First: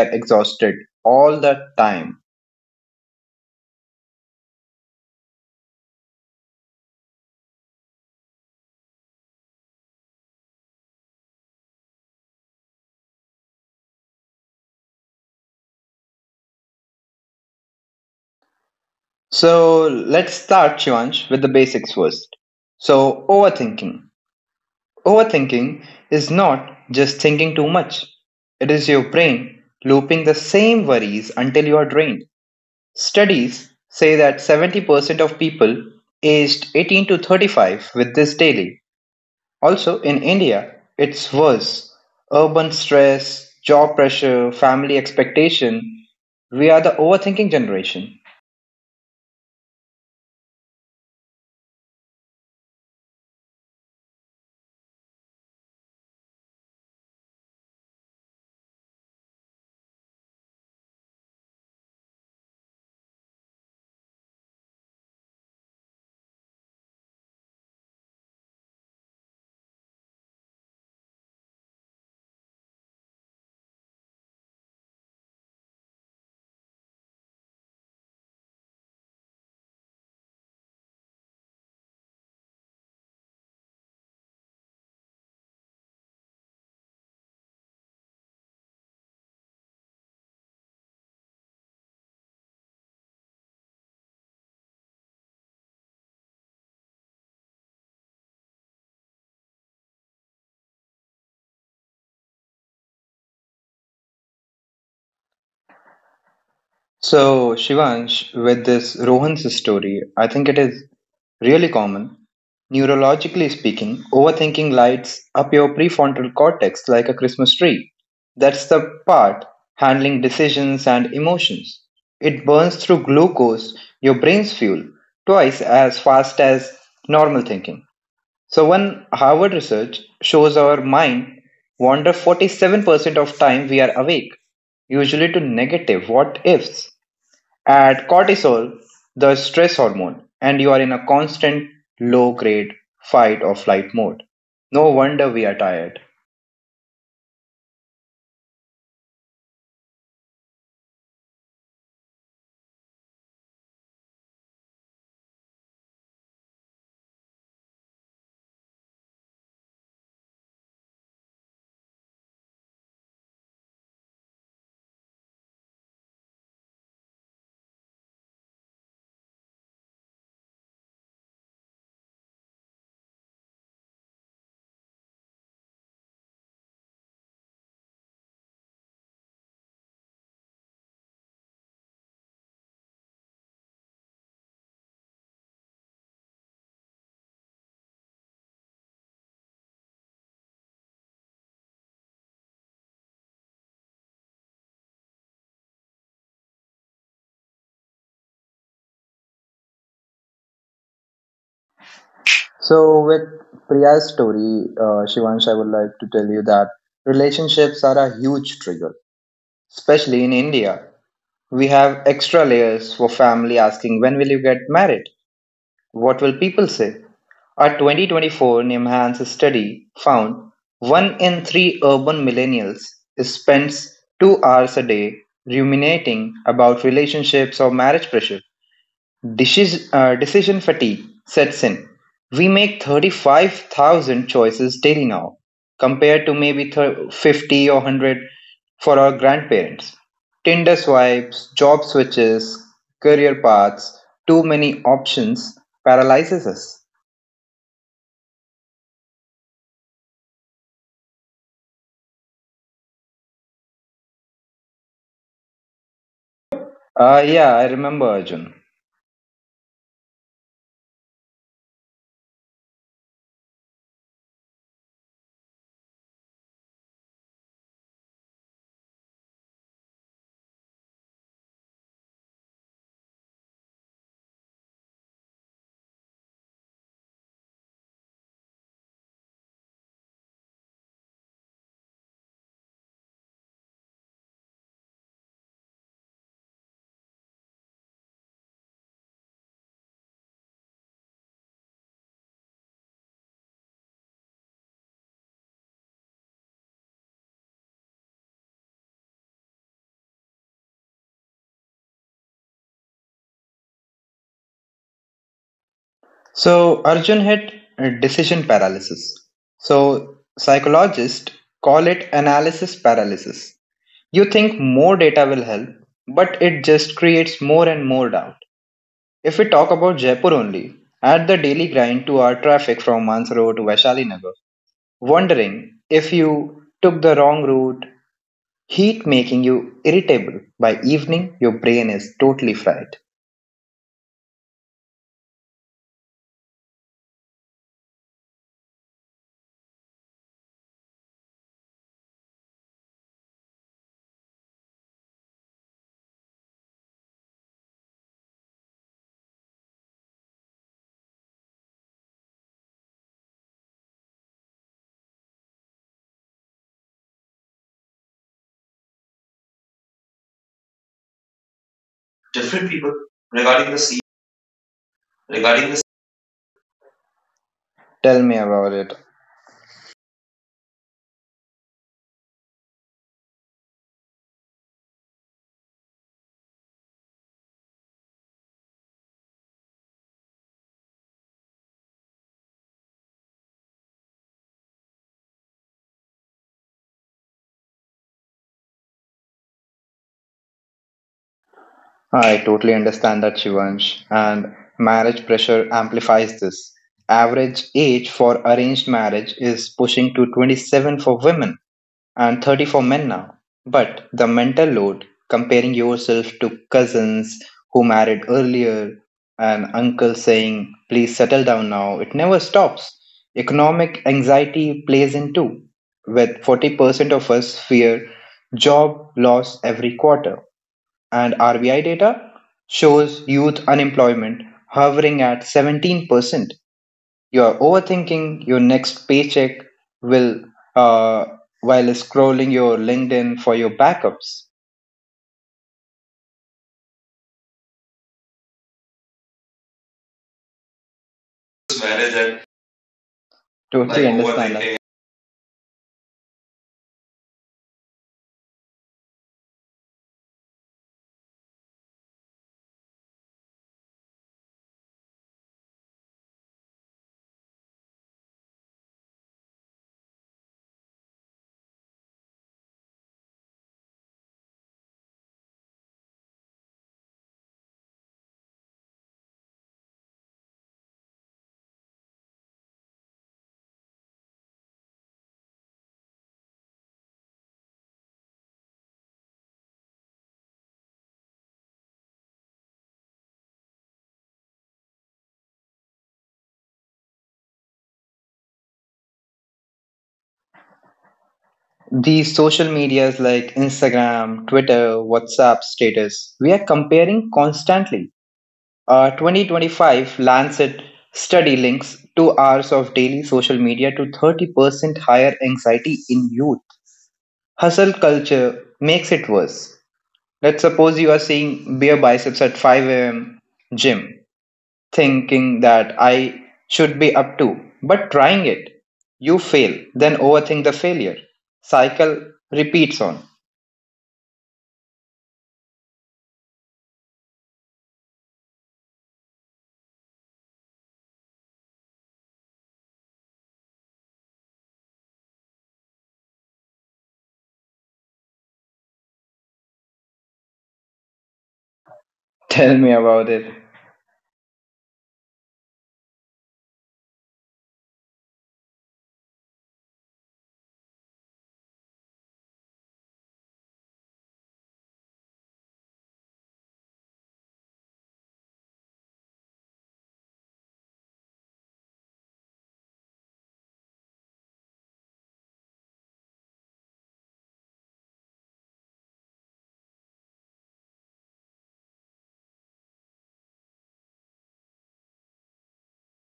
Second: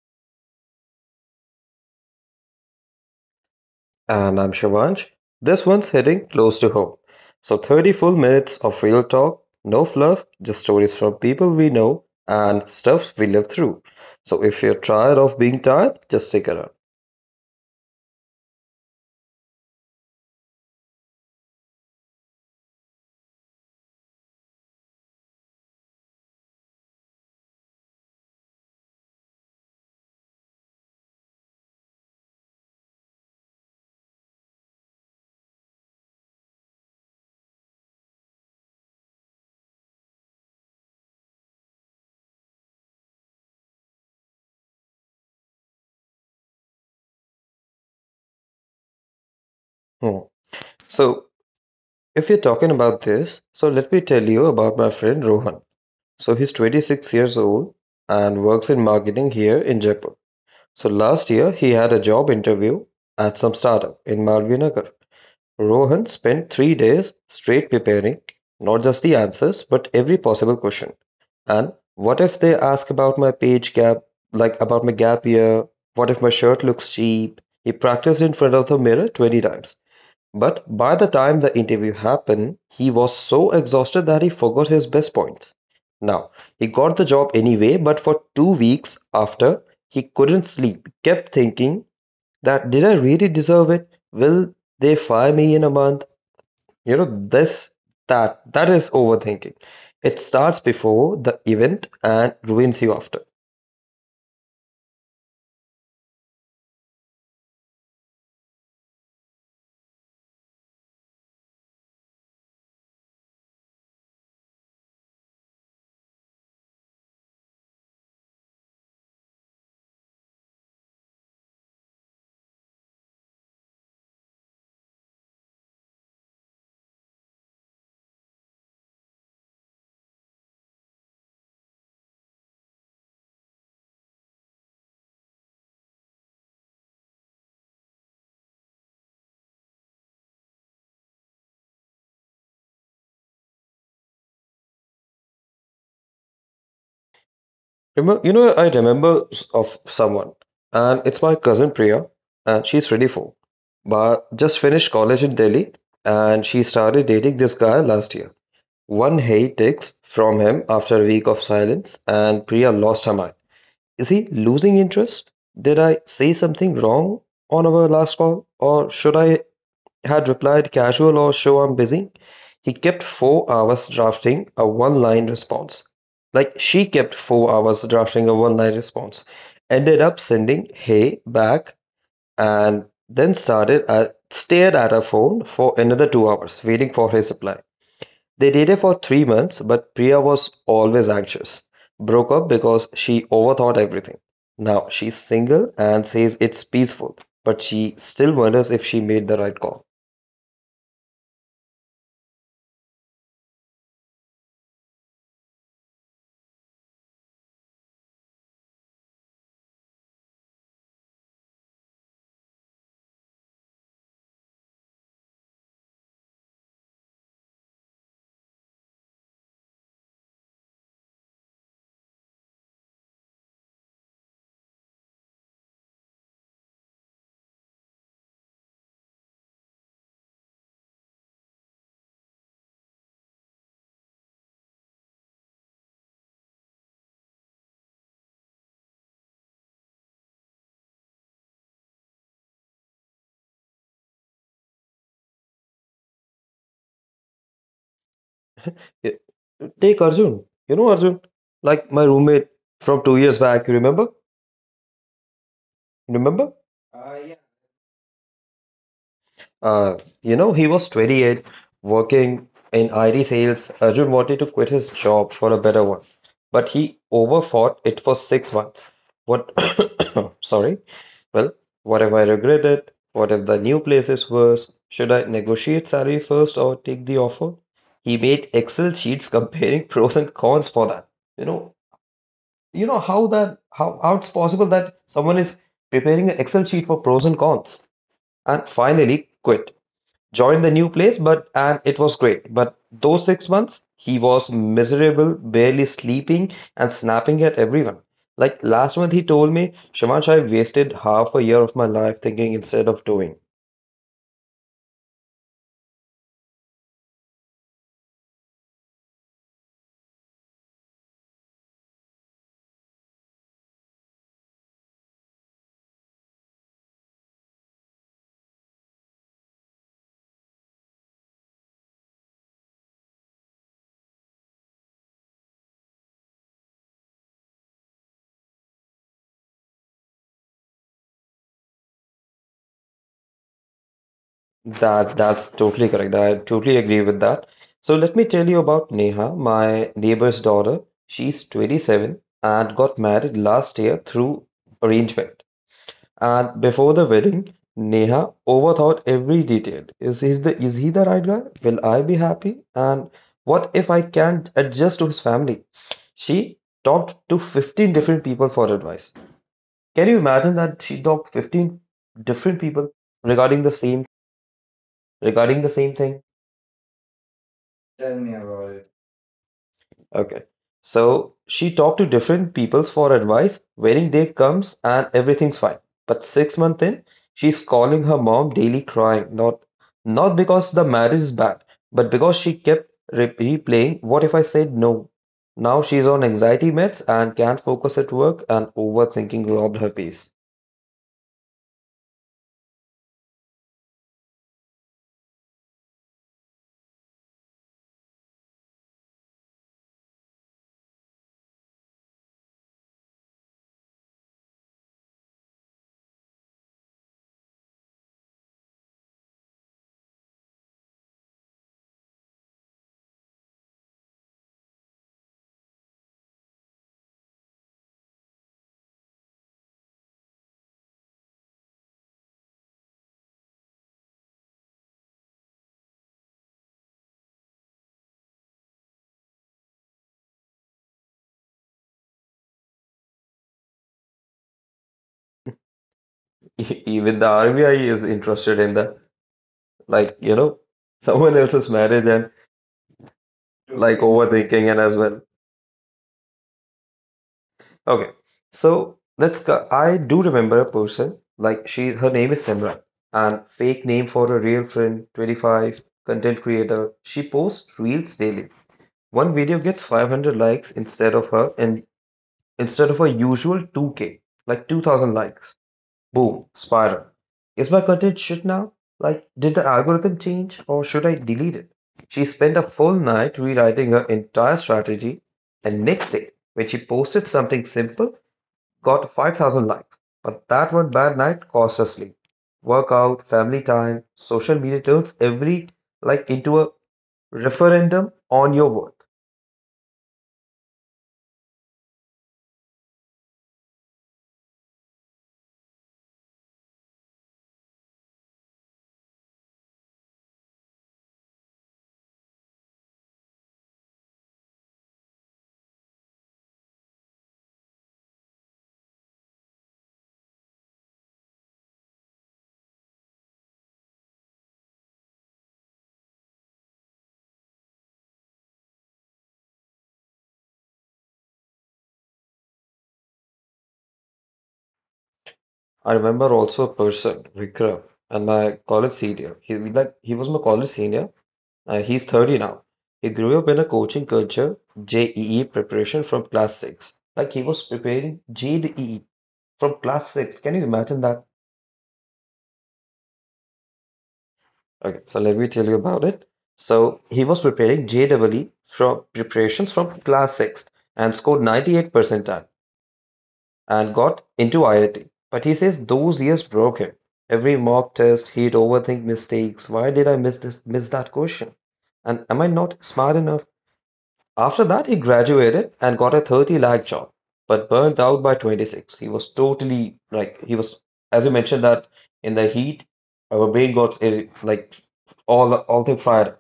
are exhausted all the time. And I'm Shivansh. This one's hitting close to home. So, 30 full minutes of real talk, no fluff, just stories from people we know and stuffs we live through. So, if you're tired of being tired, just stick around. So let's start, Shivansh, with the basics first. So, overthinking. Overthinking is not just thinking too much, it is your brain looping the same worries until you are drained. Studies say that 70% of people aged 18 to 35 with this daily. Also, in India, it's worse. Urban stress, job pressure, family expectation. We are the overthinking generation. Hmm. So, if you're talking about this, so let me tell you about my friend Rohan. So, he's 26 years old and works in marketing here in Jaipur. So, last year he had a job interview at some startup in Malvinagar. Rohan spent 3 days straight preparing not just the answers, but every possible question. And what if they ask about my page gap, like about my gap year? What if my shirt looks cheap? He practiced in front of the mirror 20 times. But by the time the interview happened, he was so exhausted that he forgot his best points. Now, he got the job anyway, but for 2 weeks after, he couldn't sleep, kept thinking, that did I really deserve it? Will they fire me in a month? You know, this that that is overthinking. It starts before the event and ruins you after. So, Shivansh, with this Rohan's story, I think it is really common. Neurologically speaking, overthinking lights up your prefrontal cortex like a Christmas tree. That's the part handling decisions and emotions. It burns through glucose, your brain's fuel, twice as fast as normal thinking. So one Harvard research shows our mind wander 47% of time we are awake, usually to negative what ifs. Add cortisol, the stress hormone, and you are in a constant low grade fight or flight mode. No wonder we are tired. Remember, I remember of someone, and it's my cousin Priya, and she's 24, but just finished college in Delhi, and she started dating this guy last year. One hate text from him after a week of silence, and Priya lost her mind. Is he losing interest? Did I say something wrong on our last call, or should I had replied, casual or show I'm busy? He kept 4 hours drafting a one line response. Like she kept 4 hours drafting a one line response. Ended up sending hey back, and then started stared at her phone for another 2 hours, waiting for his reply. They dated for 3 months, but Priya was always anxious. Broke up because she overthought everything. Now she's single and says it's peaceful, but she still wonders if she made the right call. So with Priya's story, Shivansh, I would like to tell you that relationships are a huge trigger, especially in India. We have extra layers for family asking, when will you get married? What will people say? A 2024 NIMHANS study found one in three urban millennials spends 2 hours a day ruminating about relationships or marriage pressure. Decision fatigue sets in. We make 35,000 choices daily now, compared to maybe 50 or 100 for our grandparents. Tinder swipes, job switches, career paths, too many options paralyzes us. Y Take Arjun. You know Arjun? Like my roommate from 2 years back, you remember? Remember? Yeah, I remember Arjun. Uh, he was 28, working in IT sales. Arjun wanted to quit his job for a better one, but he overfought it for 6 months. What? Sorry. Well, what if I regret it? What if the new place is worse? Should I negotiate salary first or take the offer? He made Excel sheets comparing pros and cons for that. You know, you know how that how it's possible that someone is preparing an Excel sheet for pros and cons, and finally quit, joined the new place, but and it was great, but those 6 months he was miserable, barely sleeping and snapping at everyone. Like last month he told me, Shivansh, I wasted half a year of my life thinking instead of doing. So, Arjun had decision paralysis. So, psychologists call it analysis paralysis. You think more data will help, but it just creates more and more doubt. If we talk about Jaipur only, add the daily grind to our traffic from Mansaro to Vaishali Nagar, wondering if you took the wrong route, heat making you irritable. By evening, your brain is totally fried. That's totally correct. I totally agree with that. So let me tell you about Neha, my neighbor's daughter. She's 27 and got married last year through arrangement. And before the wedding, Neha overthought every detail. Is he the right guy? Will I be happy? And what if I can't adjust to his family? She talked to 15 different people for advice. Can you imagine that she talked 15 different Different people people regarding the regarding the sea, same regarding the regarding the sea. same thing? Tell me about it. Okay. So she talked to different peoples for advice. Wedding day comes and everything's fine. But 6 months in, she's calling her mom daily crying. Not because the marriage is bad, but because she kept replaying, what if I said no? Now she's on anxiety meds and can't focus at work, and overthinking robbed her peace. I totally understand that, Shivansh. And marriage pressure amplifies this. Average age for arranged marriage is pushing to 27 for women and 30 for men now. But the mental load, comparing yourself to cousins who married earlier, and uncle saying, please settle down now, it never stops. Economic anxiety plays in too, with 40% of us fear job loss every quarter and RBI data shows youth unemployment hovering at 17%. You are overthinking your next paycheck will uh, while scrolling your LinkedIn for your backups. Even the RBI is interested in that. Like, someone else's marriage and Totally. Like, like understand overthinking and that. as well. Okay, so let's. I do remember a person like she. Her name is Simran, and fake name for a real friend. 25 content creator. She posts reels daily. One video gets 500 likes instead of her usual 2K, like 2,000 likes. Boom, spiral. Is my content shit now? Like, did the algorithm change or should I delete it? She spent a full night rewriting her entire strategy, and next day when she posted something simple, got 5,000 likes. But that one bad night cost us sleep. Workout, family time, social media turns every like into a referendum on your worth. These social medias like Instagram, Twitter, WhatsApp status, we are comparing constantly. 2025 Lancet study links 2 hours of daily social media to 30% higher anxiety in youth. Hustle culture makes it worse. Let's suppose you are seeing bare biceps at 5 a.m. gym, thinking that I should be up to, but trying it. You fail, then overthink the failure. Cycle repeats on. I remember also a person, Vikram, and my college senior. He was my college senior. He's 30 now. He grew up in a coaching culture, JEE preparation from class 6. Like he was preparing GDE from class 6. Can you imagine that? Tell me about it. Okay, so let me tell you about it. So he was preparing JEE from preparations from class 6th and scored 98 percentile and got into IIT. But he says those years broke him. Every mock test, he'd overthink mistakes. Why did I miss that question? And am I not smart enough? After that, he graduated and got a 30 lakh job, but burnt out by 26. He was totally like he was, as you mentioned, that in the heat, our brain got like all thing fried.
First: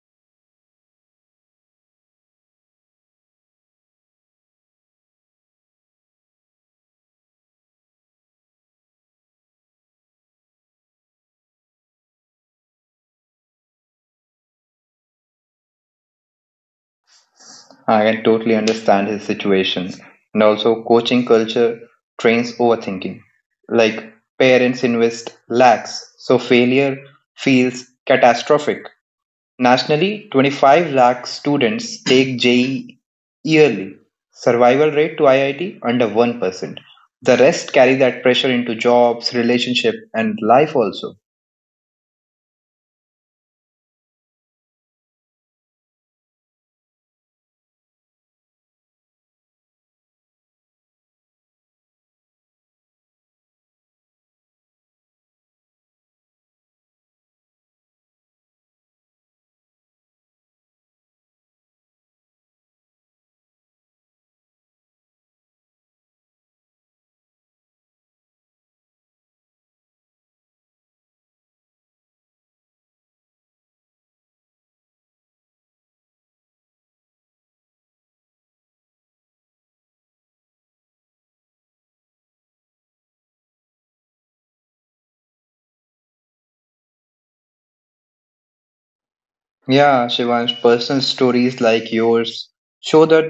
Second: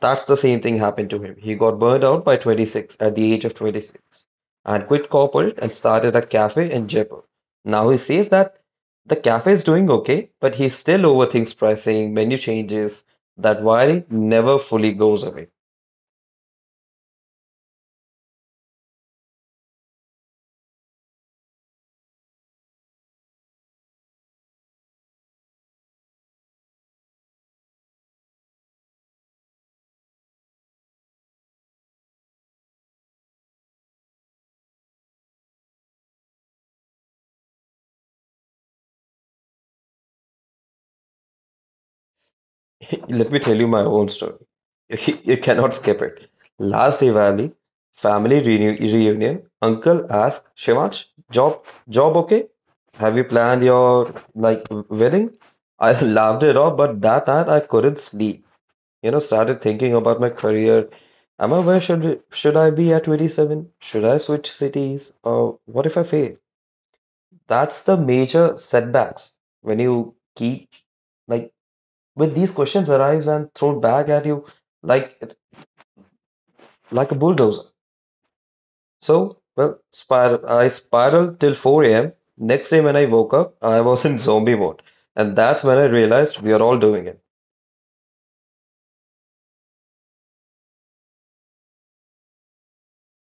That's the same thing happened to him. He got burned out by 26, at the age of 26, and quit corporate and started a cafe in Jaipur. Now he says that the cafe is doing okay, but he still overthinks pricing, menu changes. That worry never fully goes away. I can totally understand his situation. And also, coaching culture trains overthinking. Like parents invest lakhs, so failure feels catastrophic. Nationally, 25 lakh students take JEE yearly, survival rate to IIT under 1%. The rest carry that pressure into jobs, relationship and life also. Let me tell you my own story. You cannot skip it. Last Diwali, family reunion, uncle asked, Shivansh, job, job okay? Have you planned your like wedding? I laughed it off, but that night I couldn't sleep. Started thinking about my career. Am I where should I be at 27? Should I switch cities? Or what if I fail? That's the major setbacks when you keep like with these questions arrives and thrown back at you like like a bulldozer. So well, I spiraled till 4 a.m. Next day when I woke up, I was in zombie mode, and that's when I realized we are all doing it. Yeah, Shivansh, personal stories like yours show the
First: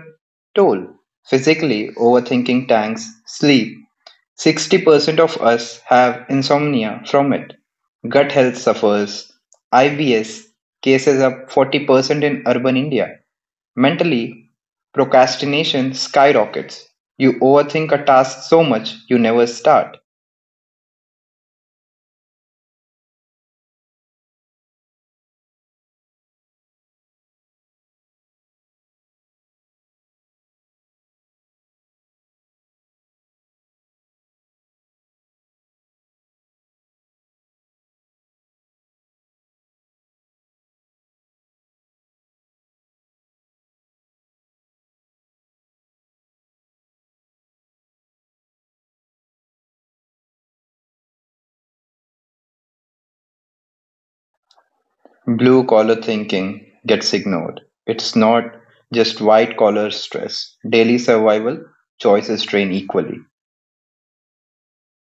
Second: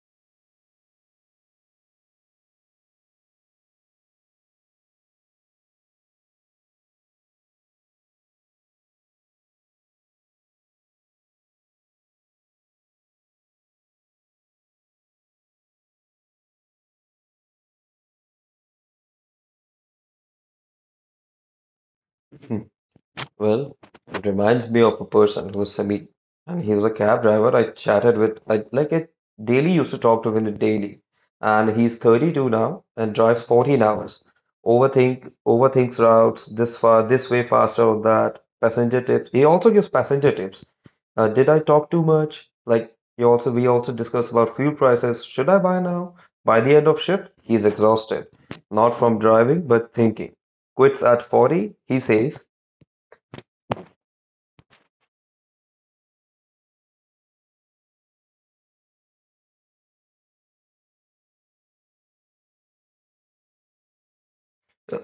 toll. Physically, overthinking tanks sleep. 60% of us have insomnia from it. Gut health suffers. IBS cases up 40% in urban India. Mentally, procrastination skyrockets; you overthink a task so much you never start. Well, it reminds me of a person who was, Samit, and he was a cab driver I chatted with. I daily used to talk to him daily, and he's 32 now and drives 14 hours. Overthinks routes, this far, this way faster or that. Passenger tips. He also gives passenger tips. Did I talk too much? We also discussed about fuel prices. Should I buy now? By the end of shift, he's exhausted, not from driving but thinking, quits at 40, he says. Blue collar thinking gets ignored. It's not just white collar stress. Daily survival choices drain equally.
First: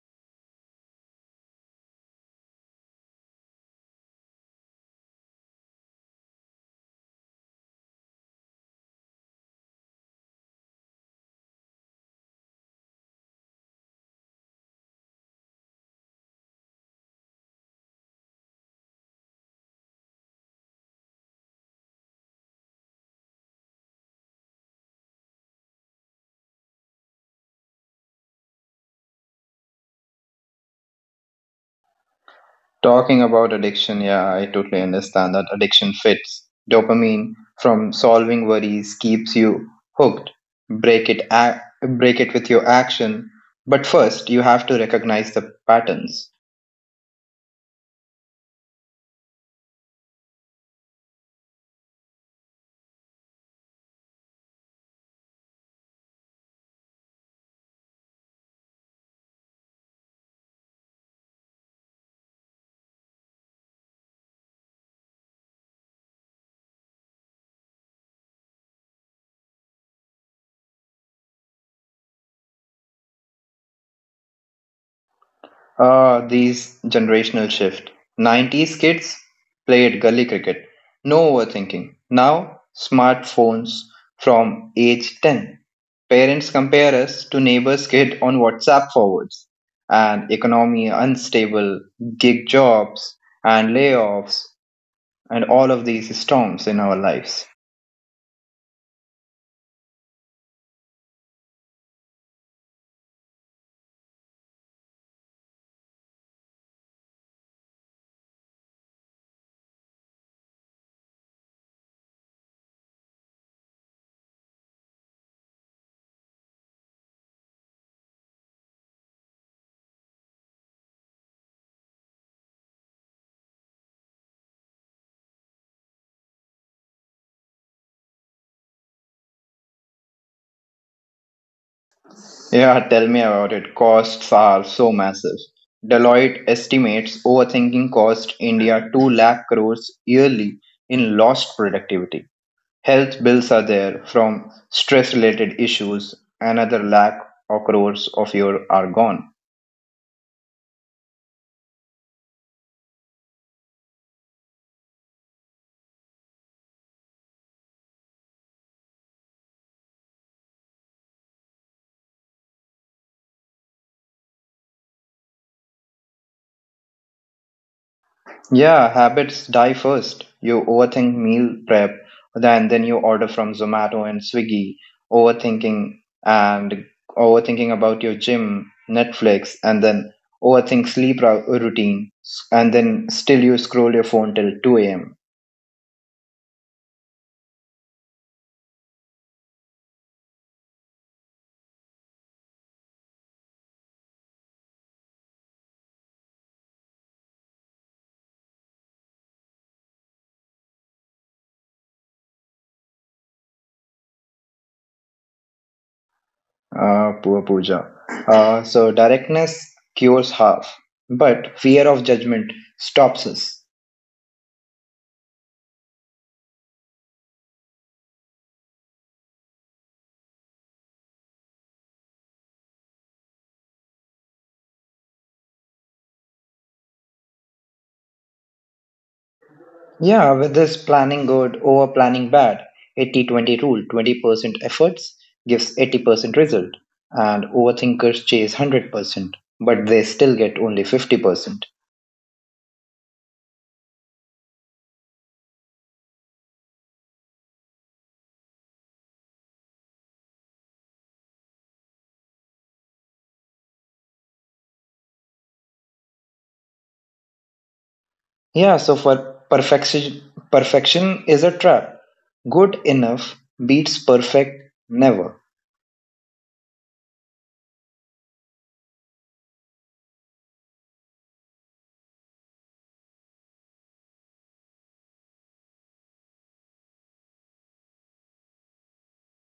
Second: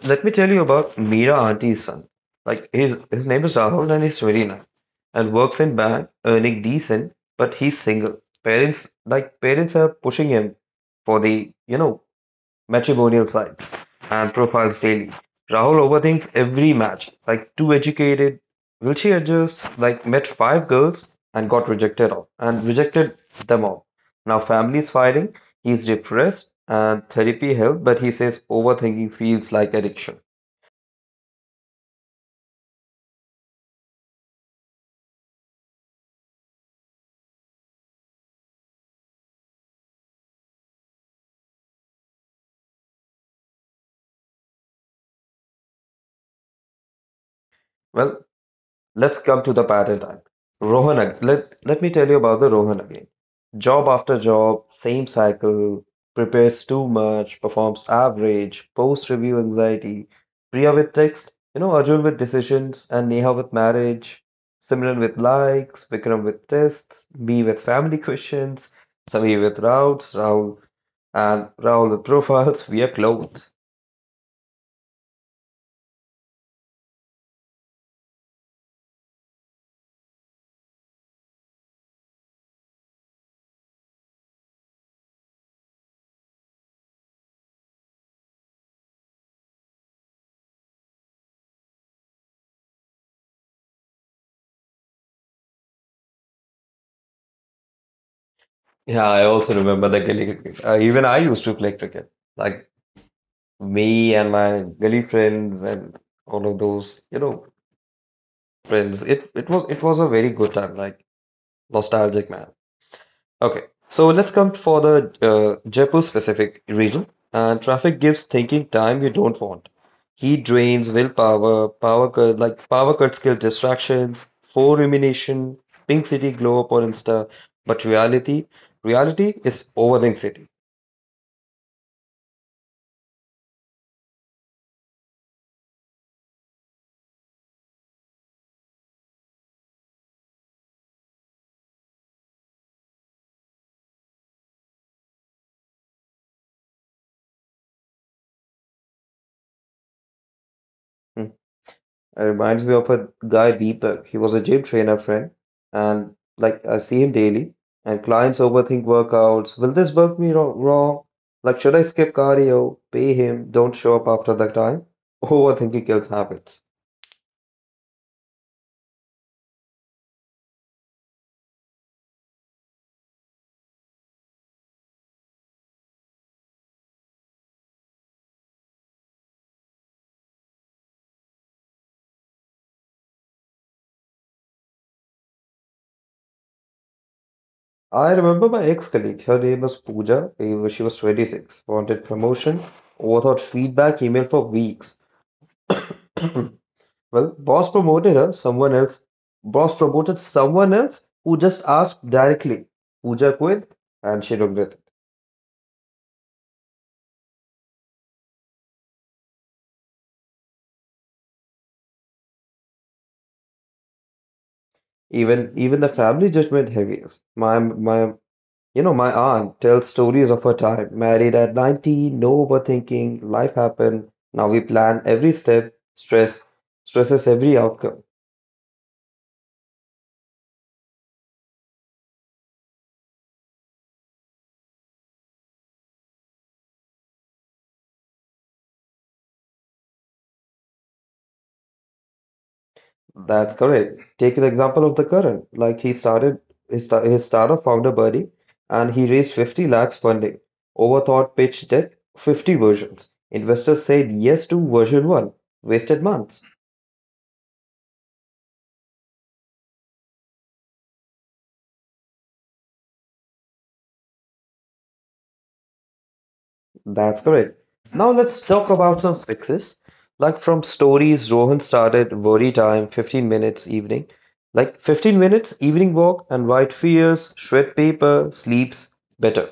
Let me tell you about Meera auntie's son. Like his name is Rahul and he's 29 and works in bank, earning decent, but he's single. Parents are pushing him for the matrimonial side and profiles daily. Rahul overthinks every match. Like too educated, will she adjust? Like met five girls and got rejected all and rejected them all. Now family's fighting. He's depressed and therapy helped, but he says overthinking feels like addiction. Talking about addiction, yeah, I totally understand that addiction fits. Dopamine from solving worries keeps you hooked. Break it, break it with your action. But first, you have to recognize the patterns. Well, let's come to the paradigm. Rohan, let me tell you about the Rohan again. Job after job, same cycle, prepares too much, performs average, post review anxiety, Priya with text, Arjun with decisions, and Neha with marriage, Simran with likes, Vikram with tests, me with family questions, Sami with routes, Rahul with profiles. We are clowns. Ah, these generational shift. 90s kids played gully cricket, no overthinking. Now, smartphones from age 10. Parents compare us to neighbor's kid on WhatsApp forwards. And economy unstable, gig jobs and layoffs, and all of these storms in our lives. Yeah, I also remember the Gilly cricket. Even I used to play cricket. Like me and my gully friends and all of those, friends. It was a very good time, like nostalgic man. Okay, so let's come for the Jaipur specific region. Traffic gives thinking time you don't want. Heat drains willpower, power cuts kill distractions, four rumination, pink city glow up on Insta, but reality is overthink city. Yeah, tell me about it. Costs are so massive. Deloitte estimates overthinking cost India 2 lakh crores yearly in lost productivity. Health bills are there from stress related issues. Another lakh or crores of your are gone. It reminds me of a guy Deepak. He was a gym trainer friend, and like I see him daily, and clients overthink workouts. Will this work me wrong? Like, should I skip cardio? Pay him? Don't show up after the time? Overthinking kills habits. Yeah, habits die first. You overthink meal prep, then you order from Zomato and Swiggy, overthinking and overthinking about your gym, Netflix, and then overthink sleep routine, and then still you scroll your phone till 2 a.m. I remember my ex-colleague. Her name was Pooja. She was 26. Wanted promotion, overthought feedback, email for weeks. Well, boss promoted her, someone else. Boss promoted someone else who just asked directly. Pooja quit and she regretted. Poor Pooja. So directness cures half, but fear of judgment stops us. Even the family judgment heaviest. My aunt tells stories of her time, married at 90, no overthinking, life happened. Now we plan every step, stresses every outcome. Yeah, with this planning good, over planning bad, 80-20 rule 20% efforts gives 80% result, and overthinkers chase 100%, but they still get only 50%. That's correct. Take the example of the current. Like he started his startup founder Buddy, and he raised 50 lakhs funding. Overthought pitch deck, 50 versions. Investors said yes to version 1. Wasted months. Yeah, so for perfection, perfection is a trap. Good enough beats perfect never. That's correct. Now let's talk about some fixes. Like from stories, Rohan started worry time, 15 minutes evening. Like 15 minutes evening walk and white fears, shred paper, sleeps better.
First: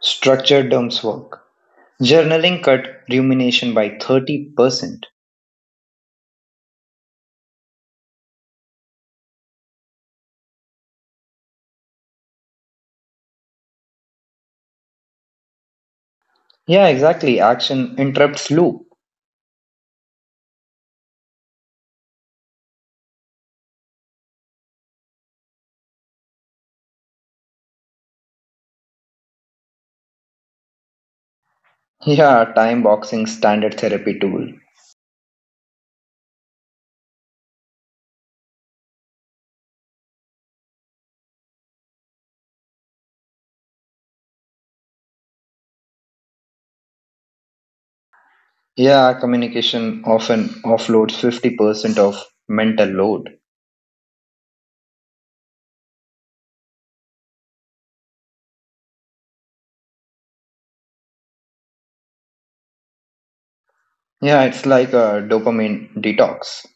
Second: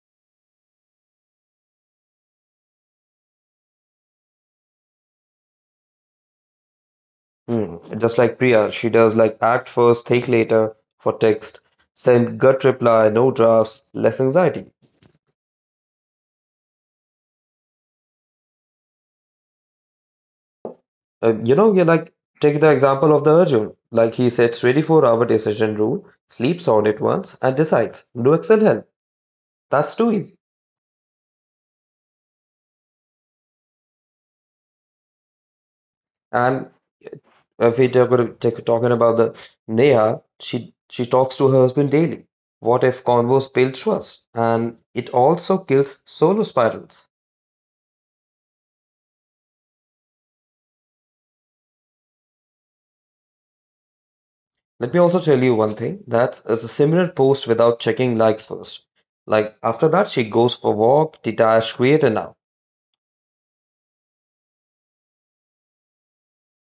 Structure dumps work. Journaling cut rumination by 30%. Just like Priya, she does like act first, think later for text, send gut reply, no drafts, less anxiety. Yeah, exactly. Action interrupts loop. And you know, you like take the example of the Arjun. Like he sets 24-hour decision rule, sleeps on it once, and decides. No Excel help. That's too easy. Yeah, time boxing standard therapy tool. And if we talk, about, take, talking about the Neha, she talks to her husband daily. What if convo spills trust? And it also kills solo spirals. Yeah, communication often offloads 50% of mental load. Let me also tell you one thing that is a similar post without checking likes first. Like after that, she goes for walk, detach, creator now. Yeah, it's like a dopamine detox.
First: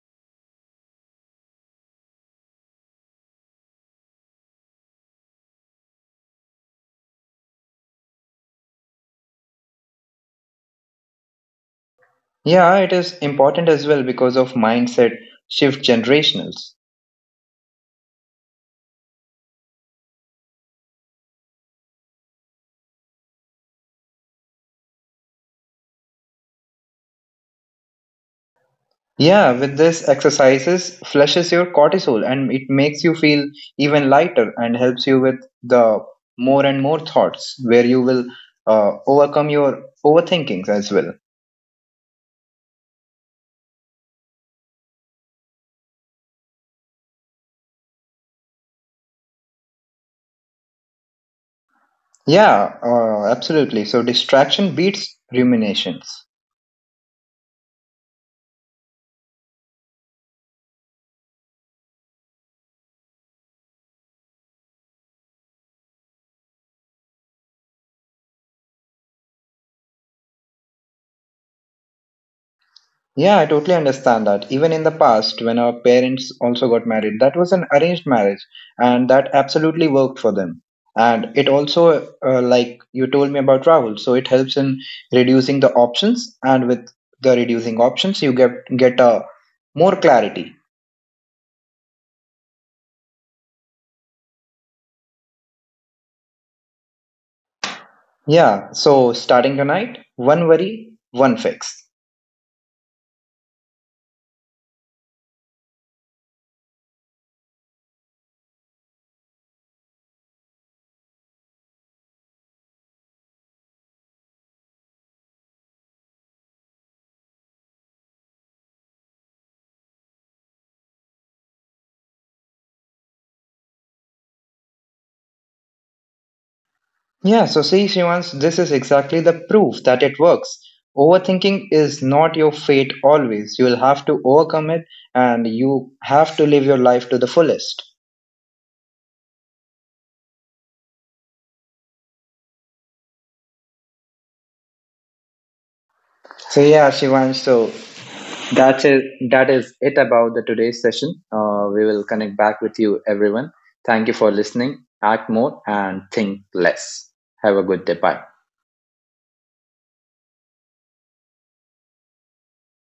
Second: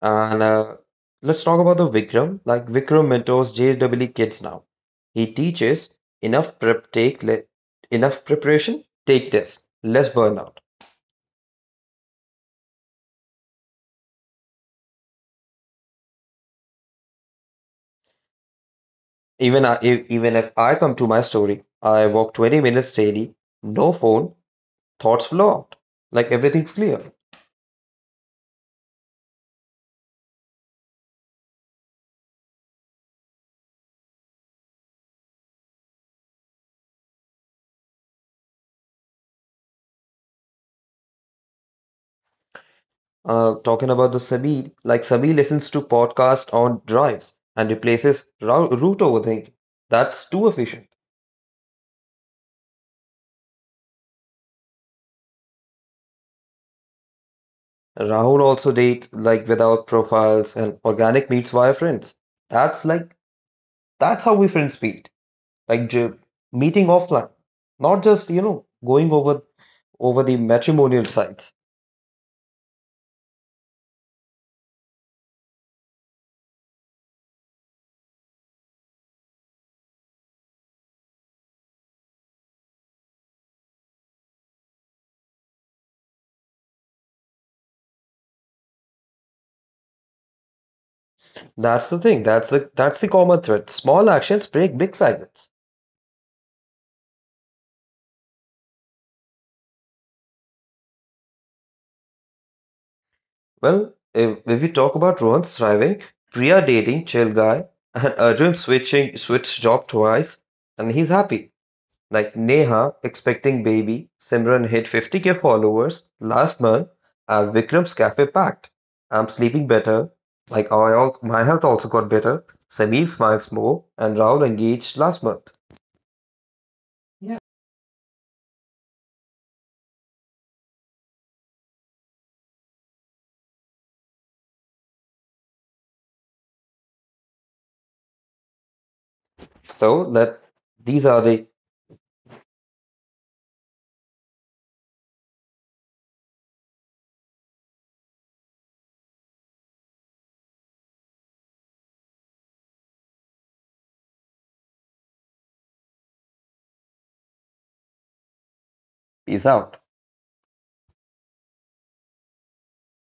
And let's talk about the Vikram. Like Vikram mentors JWE kids now. He teaches enough prep take le- enough preparation, take tests, less burnout. Yeah, it is important as well because of mindset shift generationals. Even if I come to my story, I walk 20 minutes daily, no phone, thoughts flow out. Like everything's clear. Yeah, with this exercises flushes your cortisol and it makes you feel even lighter and helps you with the more and more thoughts where you will overcome your overthinkings as well. Talking about the Sabi, like Sabi listens to podcasts on drives and replaces route overthinking. That's too efficient. Yeah, absolutely. So distraction beats ruminations. Rahul also dates like without profiles and organic meets via friends. That's like that's how we friends meet, like meeting offline, not just going over the matrimonial sites. Yeah, I totally understand that. Even in the past, when our parents also got married, that was an arranged marriage, and that absolutely worked for them. And it also, like you told me about Rahul, so it helps in reducing the options, and with the reducing options, you get a more clarity. That's the thing. That's the common thread. Small actions break big cycles. Yeah. So starting tonight, one worry, one fix. Well, if we talk about Rohan's thriving, Priya dating chill guy, and Arjun switching switched job twice, and he's happy. Like Neha expecting baby, Simran hit 50K followers last month, and Vikram's cafe packed. I'm sleeping better. Like I also, my health also got better. Samir smiles more, and Rahul engaged last month. Yeah. Yeah, so see, Shivans, this is exactly the proof that it works. Overthinking is not your fate always. You will have to overcome it and you have to live your life to the fullest. So let these are the So yeah, Shivansh, so that's it. That is it about the today's session. We will connect back with you, everyone. Thank you for listening. Act more and think less. Have a good day. Bye. These out.